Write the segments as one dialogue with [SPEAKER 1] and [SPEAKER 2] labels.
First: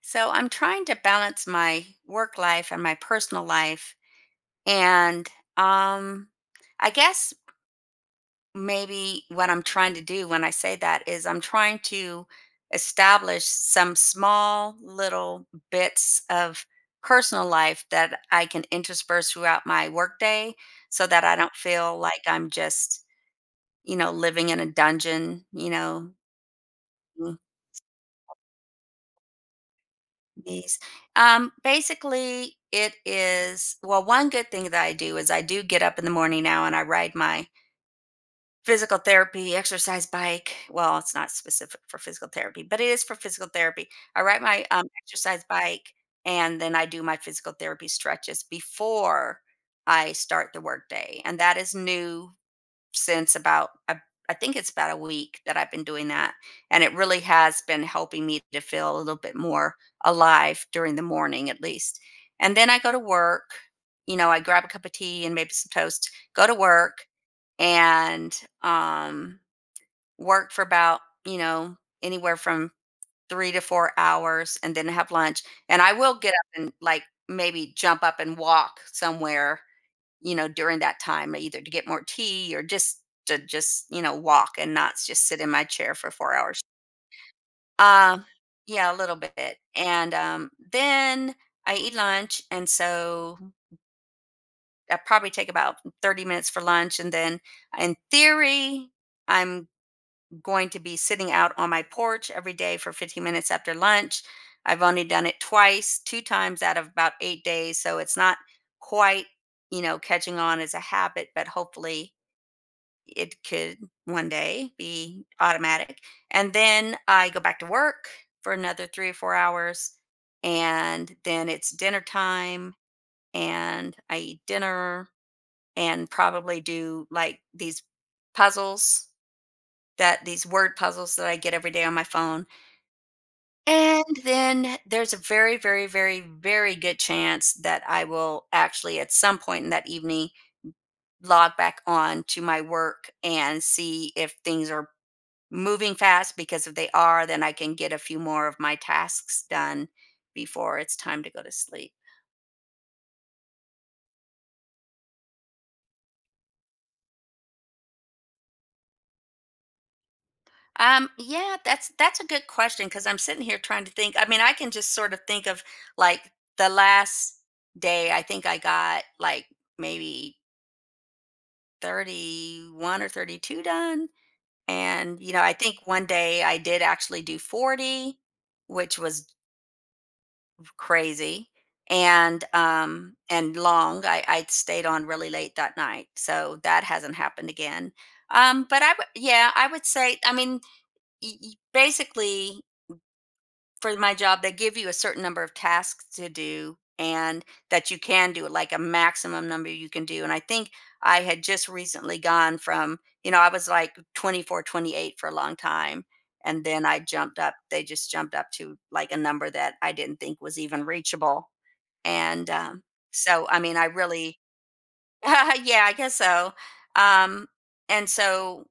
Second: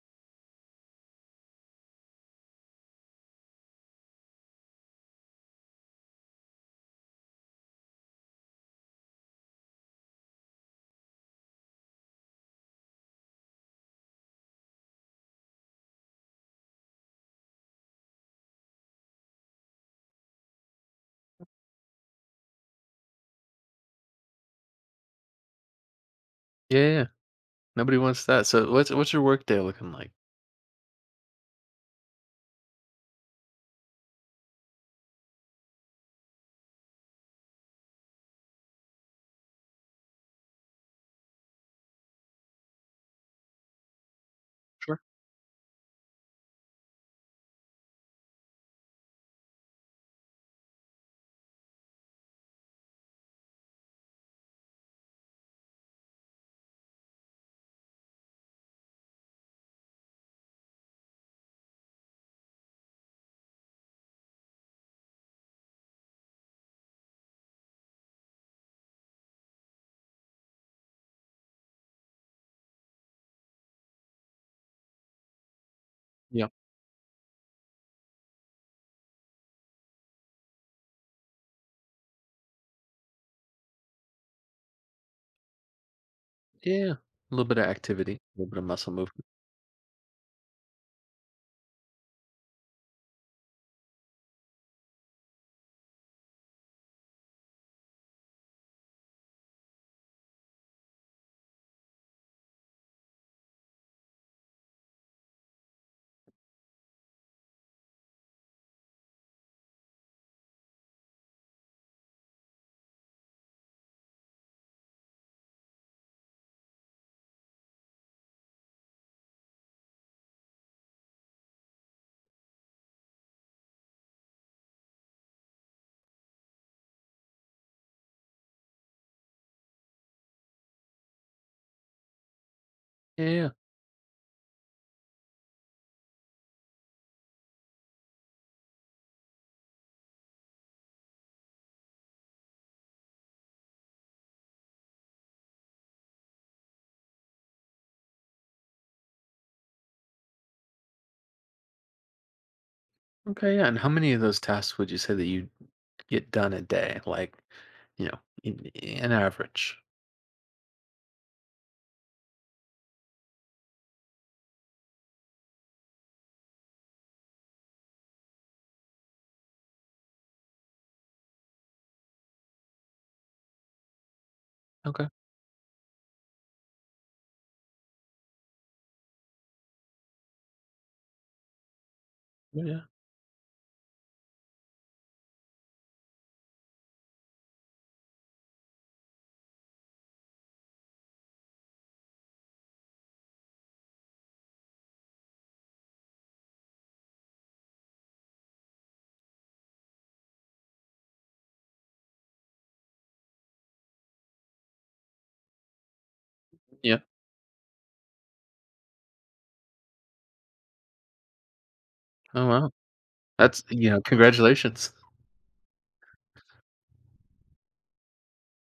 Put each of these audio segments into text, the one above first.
[SPEAKER 1] So I'm trying to balance my work life and my personal life. And um, I guess maybe what I'm trying to do when I say that is I'm trying to establish some small little bits of personal life that I can intersperse throughout my workday so that I don't feel like I'm just living in a dungeon.
[SPEAKER 2] Yeah, yeah, yeah. Nobody wants that. So what's your work day looking like?
[SPEAKER 1] These. Basically, it is well, one good thing that I do is I do get up in the morning now and I ride my physical therapy exercise bike. Well, it's not specific for physical therapy, but it is for physical therapy. I ride my
[SPEAKER 2] Sure.
[SPEAKER 1] exercise bike and then I do my physical therapy stretches before I start the workday. And that is new since about I think it's about a week that I've been doing that, and it really has been helping me to feel a little bit more alive during the morning, at least. And then I go to work. You know, I grab a cup of tea and maybe some toast. Go to work and um, work for about you know anywhere from 3 to 4 hours, and then have lunch. And I will get up
[SPEAKER 2] Yeah.
[SPEAKER 1] and like maybe jump up and walk somewhere, you know, during that time, either to get more tea or just to just walk and not just sit in my chair for 4 hours.
[SPEAKER 2] Yeah, yeah. A little bit of activity,
[SPEAKER 1] Um,
[SPEAKER 2] a little bit of
[SPEAKER 1] yeah,
[SPEAKER 2] muscle
[SPEAKER 1] a little
[SPEAKER 2] movement.
[SPEAKER 1] bit. And then I eat lunch, and so I probably take about 30 minutes for lunch, and then in theory, I'm going to be sitting out on my porch every day for 15 minutes after lunch. I've only done it twice, 2 times out of about 8 days, so it's not quite, you know, catching on as a habit, but hopefully it could one day be automatic. And then I go back to work for another 3 or 4 hours. And then it's dinner time. And I eat dinner and probably do like puzzles these word puzzles that I get every day on my phone.
[SPEAKER 2] Yeah, yeah.
[SPEAKER 1] And then there's a very, very, very, very good chance that I will actually at some point in that evening log back on to my work and see if things are moving fast because if they are, then I can get a few more of my tasks done before it's time to go to sleep.
[SPEAKER 2] Okay, yeah. And how many of those tasks would you say that you get done a day? Like, you know, in, an average.
[SPEAKER 1] Yeah, that's a good question because I'm sitting here trying to think. I mean, I can just sort of think of like the last day. I think I got like maybe 31 or 32 done,
[SPEAKER 2] Okay.
[SPEAKER 1] and you know, I think one day I did actually do 40, which was crazy and
[SPEAKER 2] Yeah. Yeah.
[SPEAKER 1] um and long I stayed on really late that night, so that hasn't happened again. But I would, yeah, I would say, I mean, basically for my job they give you a certain number of tasks to do and that you can do, like a maximum number you can do, and I think I had just recently gone from, you know, I was like 24, 28 for a long time and then
[SPEAKER 2] Yeah.
[SPEAKER 1] I jumped up, they just jumped up to like a number that I didn't think was even reachable
[SPEAKER 2] Oh
[SPEAKER 1] and,
[SPEAKER 2] wow.
[SPEAKER 1] um, so, I
[SPEAKER 2] That's,
[SPEAKER 1] mean, I
[SPEAKER 2] you know,
[SPEAKER 1] really
[SPEAKER 2] congratulations.
[SPEAKER 1] yeah, I guess so. Um, and so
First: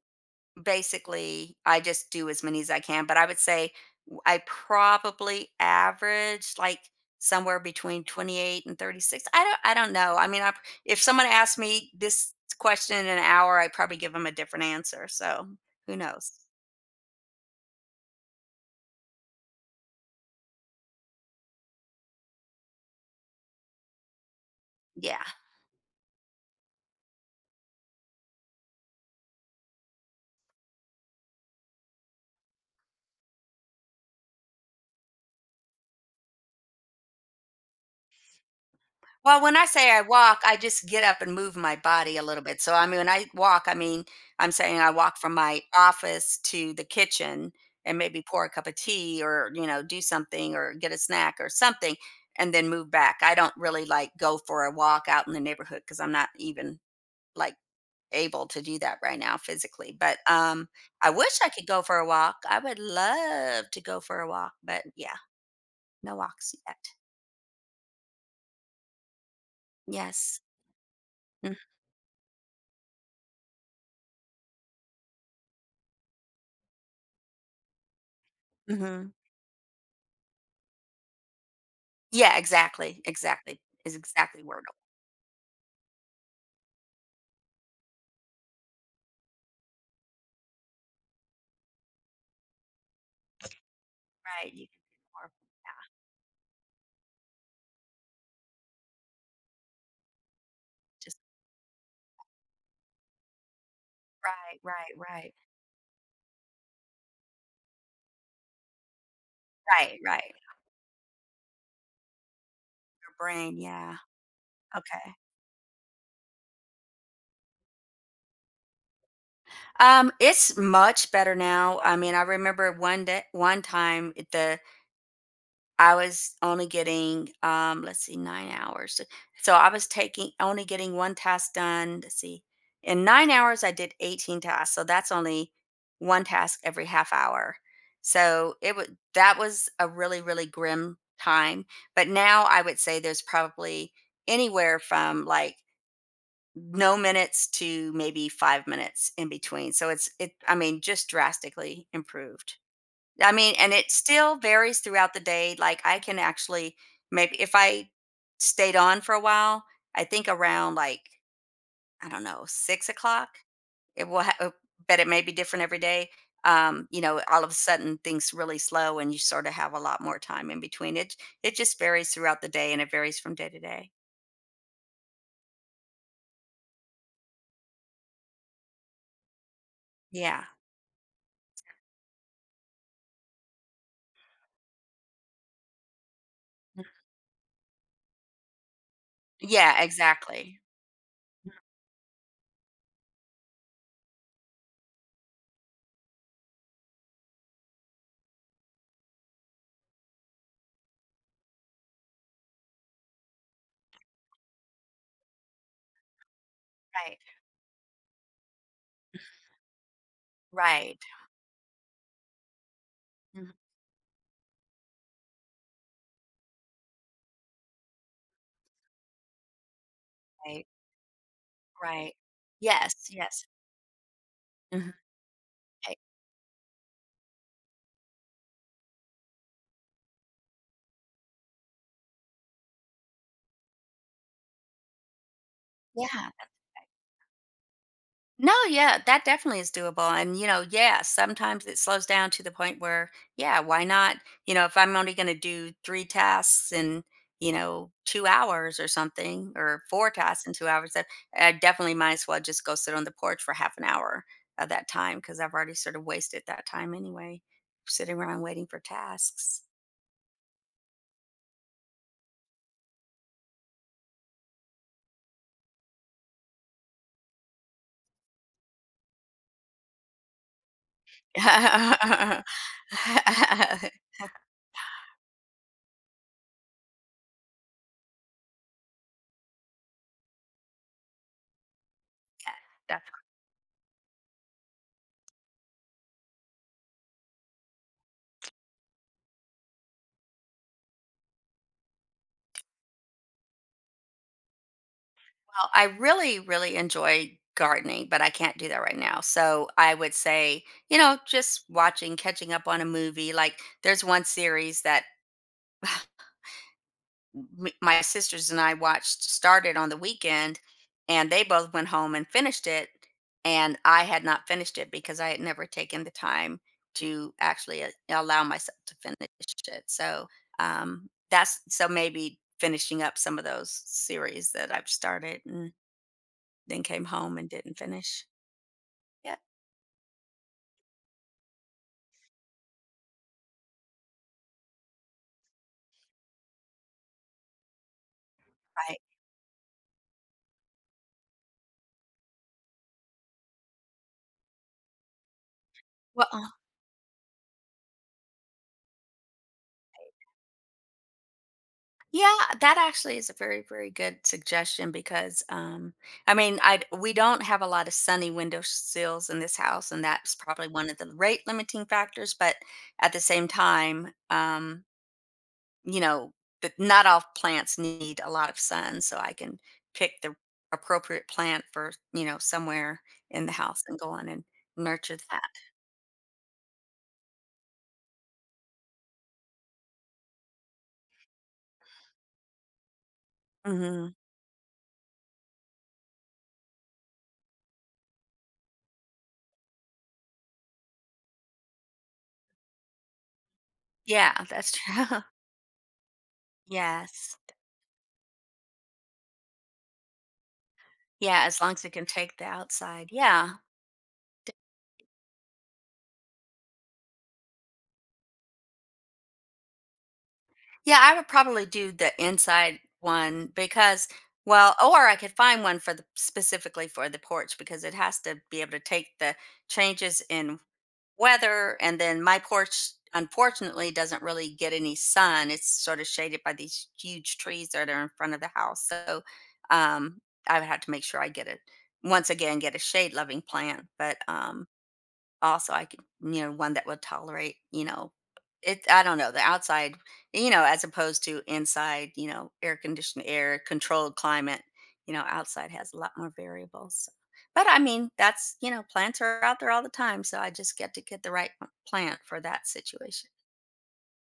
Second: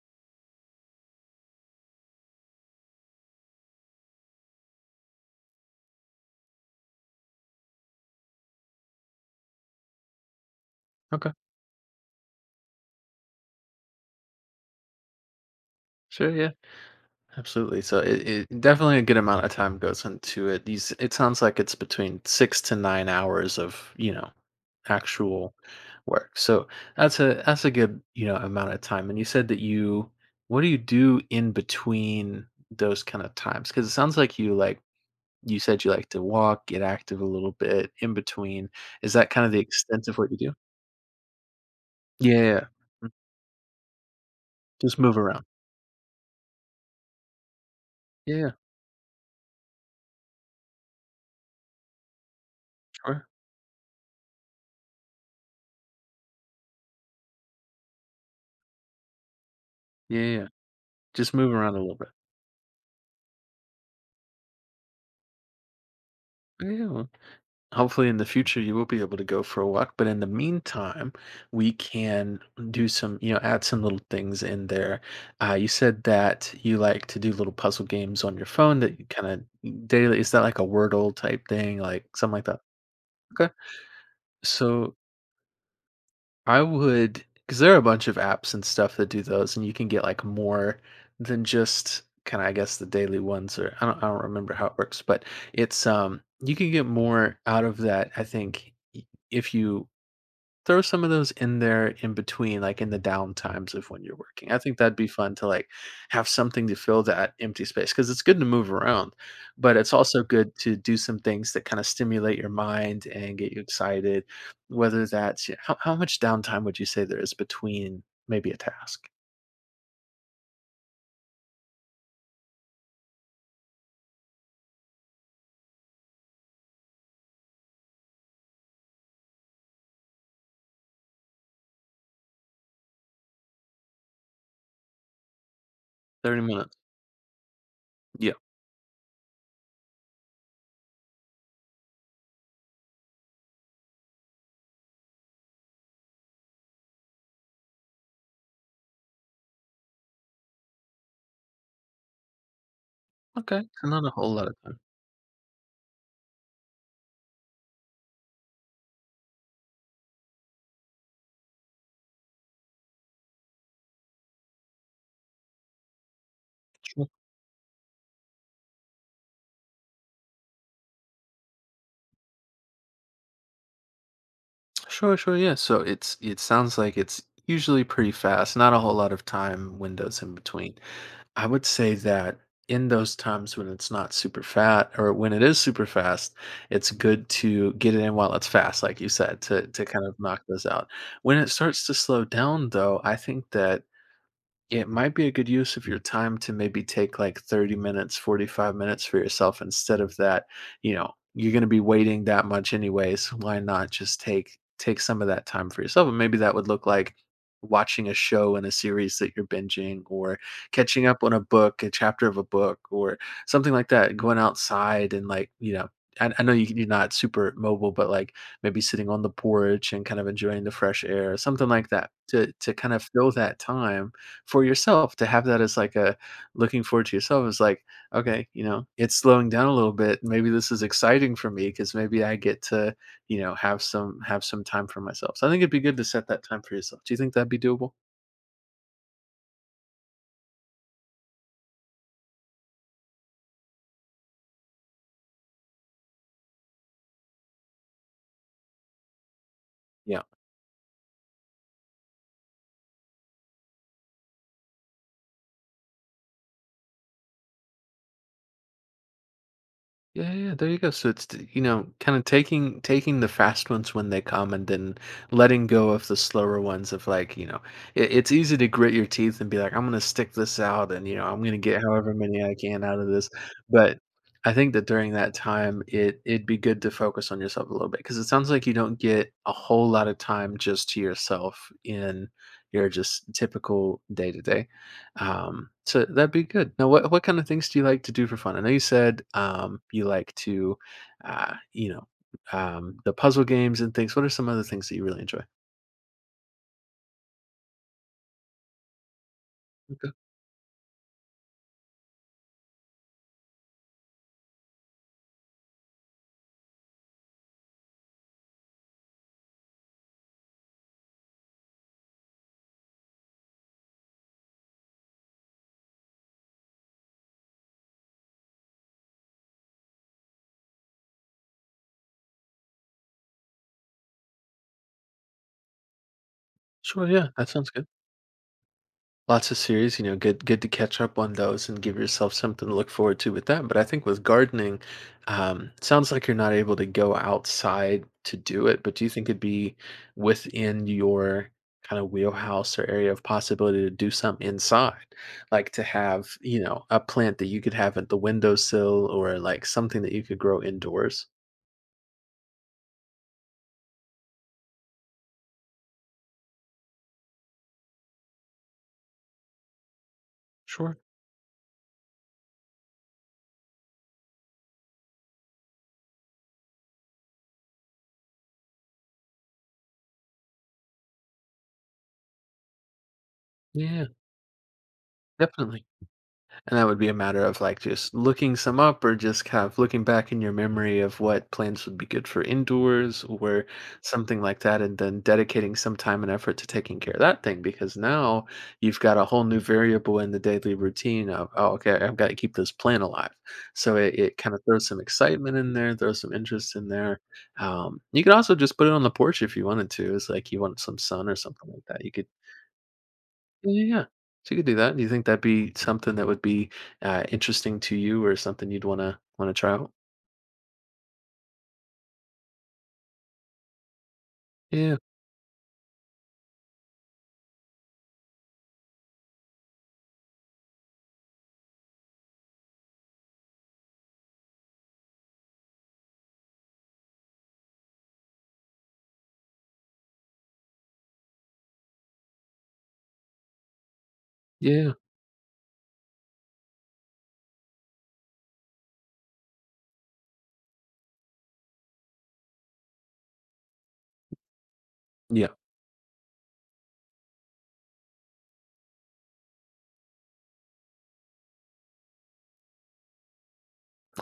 [SPEAKER 1] basically, I just do as many as I can, but I would say I probably average like somewhere between 28 and 36. I don't know. If someone
[SPEAKER 2] Okay.
[SPEAKER 1] asked me this question in an hour, I'd probably give them a different answer. So, who
[SPEAKER 2] Sure,
[SPEAKER 1] knows?
[SPEAKER 2] yeah. Absolutely. So it definitely a good amount of time goes into it. These it sounds like it's between 6 to 9 hours of, you know,
[SPEAKER 1] Yeah.
[SPEAKER 2] actual work. So that's a good, you know, amount of time. And you said that you what do you do in between those kind of times? Cuz it sounds like you said you like to walk, get active a little bit in between. Is that
[SPEAKER 1] Well,
[SPEAKER 2] kind of
[SPEAKER 1] when
[SPEAKER 2] the
[SPEAKER 1] I say I
[SPEAKER 2] extent of what you
[SPEAKER 1] walk,
[SPEAKER 2] do?
[SPEAKER 1] I just get up and move my body a little bit.
[SPEAKER 2] Yeah.
[SPEAKER 1] So, I mean, when
[SPEAKER 2] Mm,
[SPEAKER 1] I walk, I mean, I'm saying I
[SPEAKER 2] just move
[SPEAKER 1] walk from
[SPEAKER 2] around.
[SPEAKER 1] my office to the kitchen and maybe pour a
[SPEAKER 2] Yeah,
[SPEAKER 1] cup of tea or, you know, do something or get a snack or something and then move back.
[SPEAKER 2] sure.
[SPEAKER 1] I don't really like go for a walk out in the neighborhood because I'm not even like able to do that right now physically. But
[SPEAKER 2] Yeah, yeah.
[SPEAKER 1] um I
[SPEAKER 2] Just
[SPEAKER 1] wish I
[SPEAKER 2] move
[SPEAKER 1] could
[SPEAKER 2] around a
[SPEAKER 1] go
[SPEAKER 2] little
[SPEAKER 1] for a
[SPEAKER 2] bit.
[SPEAKER 1] walk. I would love to go for a walk, but yeah, no walks yet.
[SPEAKER 2] Yeah. Hopefully in the future you will be able to go for a walk, but in the
[SPEAKER 1] Yes.
[SPEAKER 2] meantime we can do some, you know, add some little things in there. You said that you like to do little puzzle games on your phone that you
[SPEAKER 1] Mm-hmm.
[SPEAKER 2] kind of daily. Is that like a Wordle type thing, like something
[SPEAKER 1] Yeah,
[SPEAKER 2] like that?
[SPEAKER 1] exactly,
[SPEAKER 2] Okay,
[SPEAKER 1] exactly. Is exactly Wordle,
[SPEAKER 2] so I would, because there are a bunch of apps and stuff that do those and you can get like more than just kind of, I guess, the daily ones, or I don't
[SPEAKER 1] right,
[SPEAKER 2] remember how
[SPEAKER 1] you
[SPEAKER 2] it
[SPEAKER 1] can
[SPEAKER 2] works,
[SPEAKER 1] do
[SPEAKER 2] but
[SPEAKER 1] more, yeah,
[SPEAKER 2] it's you can get more out of that, I think. If you throw some of
[SPEAKER 1] just
[SPEAKER 2] those in there in between, like in the down times of when you're working. I
[SPEAKER 1] right,
[SPEAKER 2] think
[SPEAKER 1] right,
[SPEAKER 2] that'd be
[SPEAKER 1] right.
[SPEAKER 2] fun to like have something to fill that empty space, because it's good to move around, but it's
[SPEAKER 1] Right,
[SPEAKER 2] also
[SPEAKER 1] right,
[SPEAKER 2] good to do some things that kind of stimulate your mind
[SPEAKER 1] your
[SPEAKER 2] and get
[SPEAKER 1] brain,
[SPEAKER 2] you
[SPEAKER 1] yeah,
[SPEAKER 2] excited. Whether
[SPEAKER 1] okay.
[SPEAKER 2] that's yeah, how much downtime would you say there is between maybe a task?
[SPEAKER 1] It's much better now. I mean, I remember one day, one time, the I was only getting, let's see, 9 hours. So I was taking only getting 1 task done, let's see. In 9 hours, I did 18 tasks, so that's only 1
[SPEAKER 2] 30
[SPEAKER 1] task
[SPEAKER 2] minutes.
[SPEAKER 1] every half hour.
[SPEAKER 2] Yeah.
[SPEAKER 1] So it would that was a really, really grim time, but now I would say there's probably anywhere from, like, no minutes to maybe 5 minutes in between. So it's it I mean, just drastically improved. I mean,
[SPEAKER 2] Okay.
[SPEAKER 1] and
[SPEAKER 2] So
[SPEAKER 1] it
[SPEAKER 2] not a whole
[SPEAKER 1] still
[SPEAKER 2] lot of
[SPEAKER 1] varies
[SPEAKER 2] time.
[SPEAKER 1] throughout the day. Like I can actually maybe if I stayed on for a while, I think around like I don't know 6 o'clock. It will, but it may be different every day. You
[SPEAKER 2] Sure.
[SPEAKER 1] know, all of a sudden things really slow, and you sort of have a lot more time in between. It just varies throughout the day, and it varies from day to day.
[SPEAKER 2] Sure. Sure. Yeah. So it sounds like it's usually pretty fast, not a whole lot of time windows in
[SPEAKER 1] Yeah,
[SPEAKER 2] between. I would say that in those times when it's not super fat, or when it is super fast, it's good to get it in while it's fast, like you said, to
[SPEAKER 1] yeah,
[SPEAKER 2] kind of knock
[SPEAKER 1] exactly.
[SPEAKER 2] those out. When it starts to slow down though, I think that it might be a good use of your time to maybe take like 30 minutes, 45 minutes for yourself instead of that, you know, you're going to be waiting that much anyways. Why not just take some of that time for yourself? And maybe that would look like
[SPEAKER 1] Right,
[SPEAKER 2] watching a show and a series that you're binging, or
[SPEAKER 1] right,
[SPEAKER 2] catching up on a book, a chapter of a book, or
[SPEAKER 1] mhm,
[SPEAKER 2] something like that. Going outside and like, you know, I know you, you're not super mobile, but like maybe sitting on the porch and kind of enjoying
[SPEAKER 1] right,
[SPEAKER 2] the fresh air, something like that
[SPEAKER 1] right.
[SPEAKER 2] to kind
[SPEAKER 1] Yes,
[SPEAKER 2] of fill
[SPEAKER 1] yes.
[SPEAKER 2] that time for
[SPEAKER 1] Mhm.
[SPEAKER 2] yourself, to have that as like
[SPEAKER 1] Right.
[SPEAKER 2] a looking forward to yourself. Is like, okay, you know, it's slowing down a little bit, maybe this is exciting for me, because maybe I get to, you know, have some, have some time for myself. So I think it'd be good to set
[SPEAKER 1] Yeah.
[SPEAKER 2] that time for yourself. Do you think that'd be doable?
[SPEAKER 1] No, yeah, that definitely is doable. And, you know, yeah, sometimes it slows down to the point where, yeah, why not? You know, if I'm only going to do three tasks in, you know, 2 hours or something, or four
[SPEAKER 2] Yeah.
[SPEAKER 1] tasks in 2 hours, that I definitely might as well just go sit on the porch for half an hour of that time because I've already sort of wasted that time anyway, sitting around waiting for tasks.
[SPEAKER 2] Yeah, yeah, there you go. So it's t you know, kinda taking taking the fast ones when they come, and then letting go of the slower ones of like, you know, it it's easy to grit your teeth and be like, "I'm gonna stick this out, and, you know, I'm gonna get however many I can out of this." But I think that during that time, it it'd be good to focus on yourself a little bit, because it sounds like you don't get a whole lot of time just to yourself in your
[SPEAKER 1] Definitely.
[SPEAKER 2] just typical day to day. So that'd be good. Now, what kind of things do you like to do for fun? I know you said you like to, you know, the puzzle games and things. What are some other things that you really enjoy?
[SPEAKER 1] Well, I really, really enjoy gardening, but I can't do that right now. So I
[SPEAKER 2] Okay,
[SPEAKER 1] would say, you know, just watching, catching up on a movie. Like there's one series that my sisters and I watched started on the weekend, and they both went home and finished it. And I had not finished it because I had never taken the time to actually allow myself to finish it. So that's so maybe finishing up some of those series that I've started then came
[SPEAKER 2] sure, yeah,
[SPEAKER 1] home
[SPEAKER 2] that
[SPEAKER 1] and
[SPEAKER 2] sounds
[SPEAKER 1] didn't
[SPEAKER 2] good.
[SPEAKER 1] finish. Yeah.
[SPEAKER 2] Lots of series, you know, good good to catch up on those and give yourself something to look forward to with that. But I think with gardening, sounds like you're not able to go outside to do it, but
[SPEAKER 1] Right.
[SPEAKER 2] do you think it'd be within your kind of wheelhouse or area of possibility to do something inside? Like to have,
[SPEAKER 1] Well,
[SPEAKER 2] you know, a plant that you could have at the windowsill, or, like, something that you could grow indoors?
[SPEAKER 1] yeah, that actually is a very, very good suggestion because, I mean, I we don't have a lot of sunny window sills in this house, and that's probably one of
[SPEAKER 2] Sure.
[SPEAKER 1] the rate limiting factors. But at the same time, you know, that not all plants need a lot of sun, so I can pick the appropriate plant for, you know, somewhere in the house and
[SPEAKER 2] Yeah,
[SPEAKER 1] go on and nurture that.
[SPEAKER 2] definitely. And that would be a matter of like just looking some up, or just kind of looking back in your memory of what plants would be good for indoors or
[SPEAKER 1] Hmm.
[SPEAKER 2] something like that, and then dedicating some time and effort to taking care of that thing, because now you've got a whole new variable in the daily routine of, oh, okay, I've got to keep this plant alive. So it
[SPEAKER 1] Yeah,
[SPEAKER 2] kind of
[SPEAKER 1] that's
[SPEAKER 2] throws some
[SPEAKER 1] true.
[SPEAKER 2] excitement in there, throws some interest in there.
[SPEAKER 1] Yes.
[SPEAKER 2] You could also just put it on the porch if you wanted to. It's like you want some sun or
[SPEAKER 1] Yeah, as
[SPEAKER 2] something
[SPEAKER 1] long
[SPEAKER 2] like
[SPEAKER 1] as it
[SPEAKER 2] that.
[SPEAKER 1] can
[SPEAKER 2] You could
[SPEAKER 1] take the outside. Yeah.
[SPEAKER 2] yeah, yeah. yeah. So you could do that. Do you think that'd be something that would be interesting to you, or something you'd wanna try out?
[SPEAKER 1] Yeah, I would probably do the inside one because well,
[SPEAKER 2] Yeah,
[SPEAKER 1] or I could find one for the specifically for the porch because it has to be able to take the changes in weather, and then my porch unfortunately doesn't really get any sun. It's sort of shaded by these huge trees that are in front of the house. So um I would have to make sure I get it, once again, get a shade loving plant. But
[SPEAKER 2] yeah,
[SPEAKER 1] also I could, you know, one that would tolerate, you know, it, I don't know, the outside, you know, as opposed to inside, you know, air conditioned air, controlled climate, you know,
[SPEAKER 2] yeah.
[SPEAKER 1] outside has a lot more variables. But I mean, that's, you know, plants are out there all the time. So I just get to get the right plant for that situation.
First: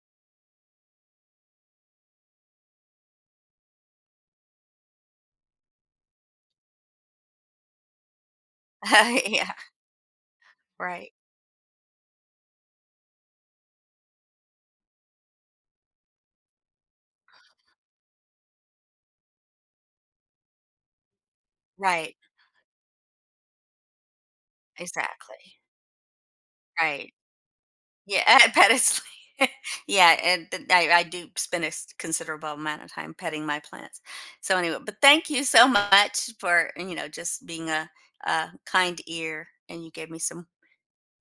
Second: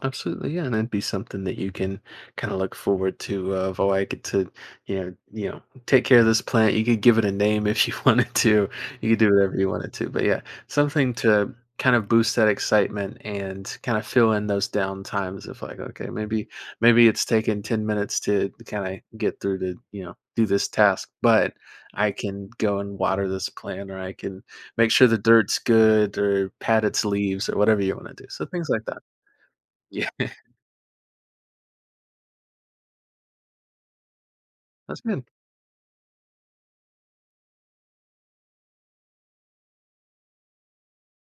[SPEAKER 2] Absolutely, yeah, and it'd be something that you can kind of look forward to. Of oh, I get to, you know, take care of this plant. You could give it a name if you wanted to. You could do
[SPEAKER 1] Yeah.
[SPEAKER 2] whatever you wanted to. But yeah,
[SPEAKER 1] Right.
[SPEAKER 2] something to kind of boost that excitement and kind of fill in those down times of like, okay, maybe maybe it's taken 10 minutes to kind of get through to, you know, do this task, but I
[SPEAKER 1] Right.
[SPEAKER 2] can go and water this plant, or I can make sure the dirt's
[SPEAKER 1] Exactly.
[SPEAKER 2] good, or pat its
[SPEAKER 1] Right.
[SPEAKER 2] leaves, or whatever you want to
[SPEAKER 1] Yeah,
[SPEAKER 2] do. So
[SPEAKER 1] at
[SPEAKER 2] things
[SPEAKER 1] pet
[SPEAKER 2] like that.
[SPEAKER 1] is
[SPEAKER 2] Yeah.
[SPEAKER 1] yeah, and I do spend a considerable amount of time petting my plants. So anyway, but
[SPEAKER 2] That's good.
[SPEAKER 1] thank you so much for, you know, just being a kind ear, and you gave me some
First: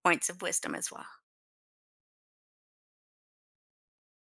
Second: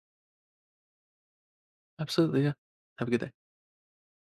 [SPEAKER 1] points of wisdom as well.
[SPEAKER 2] Absolutely. Yeah. Have a good day.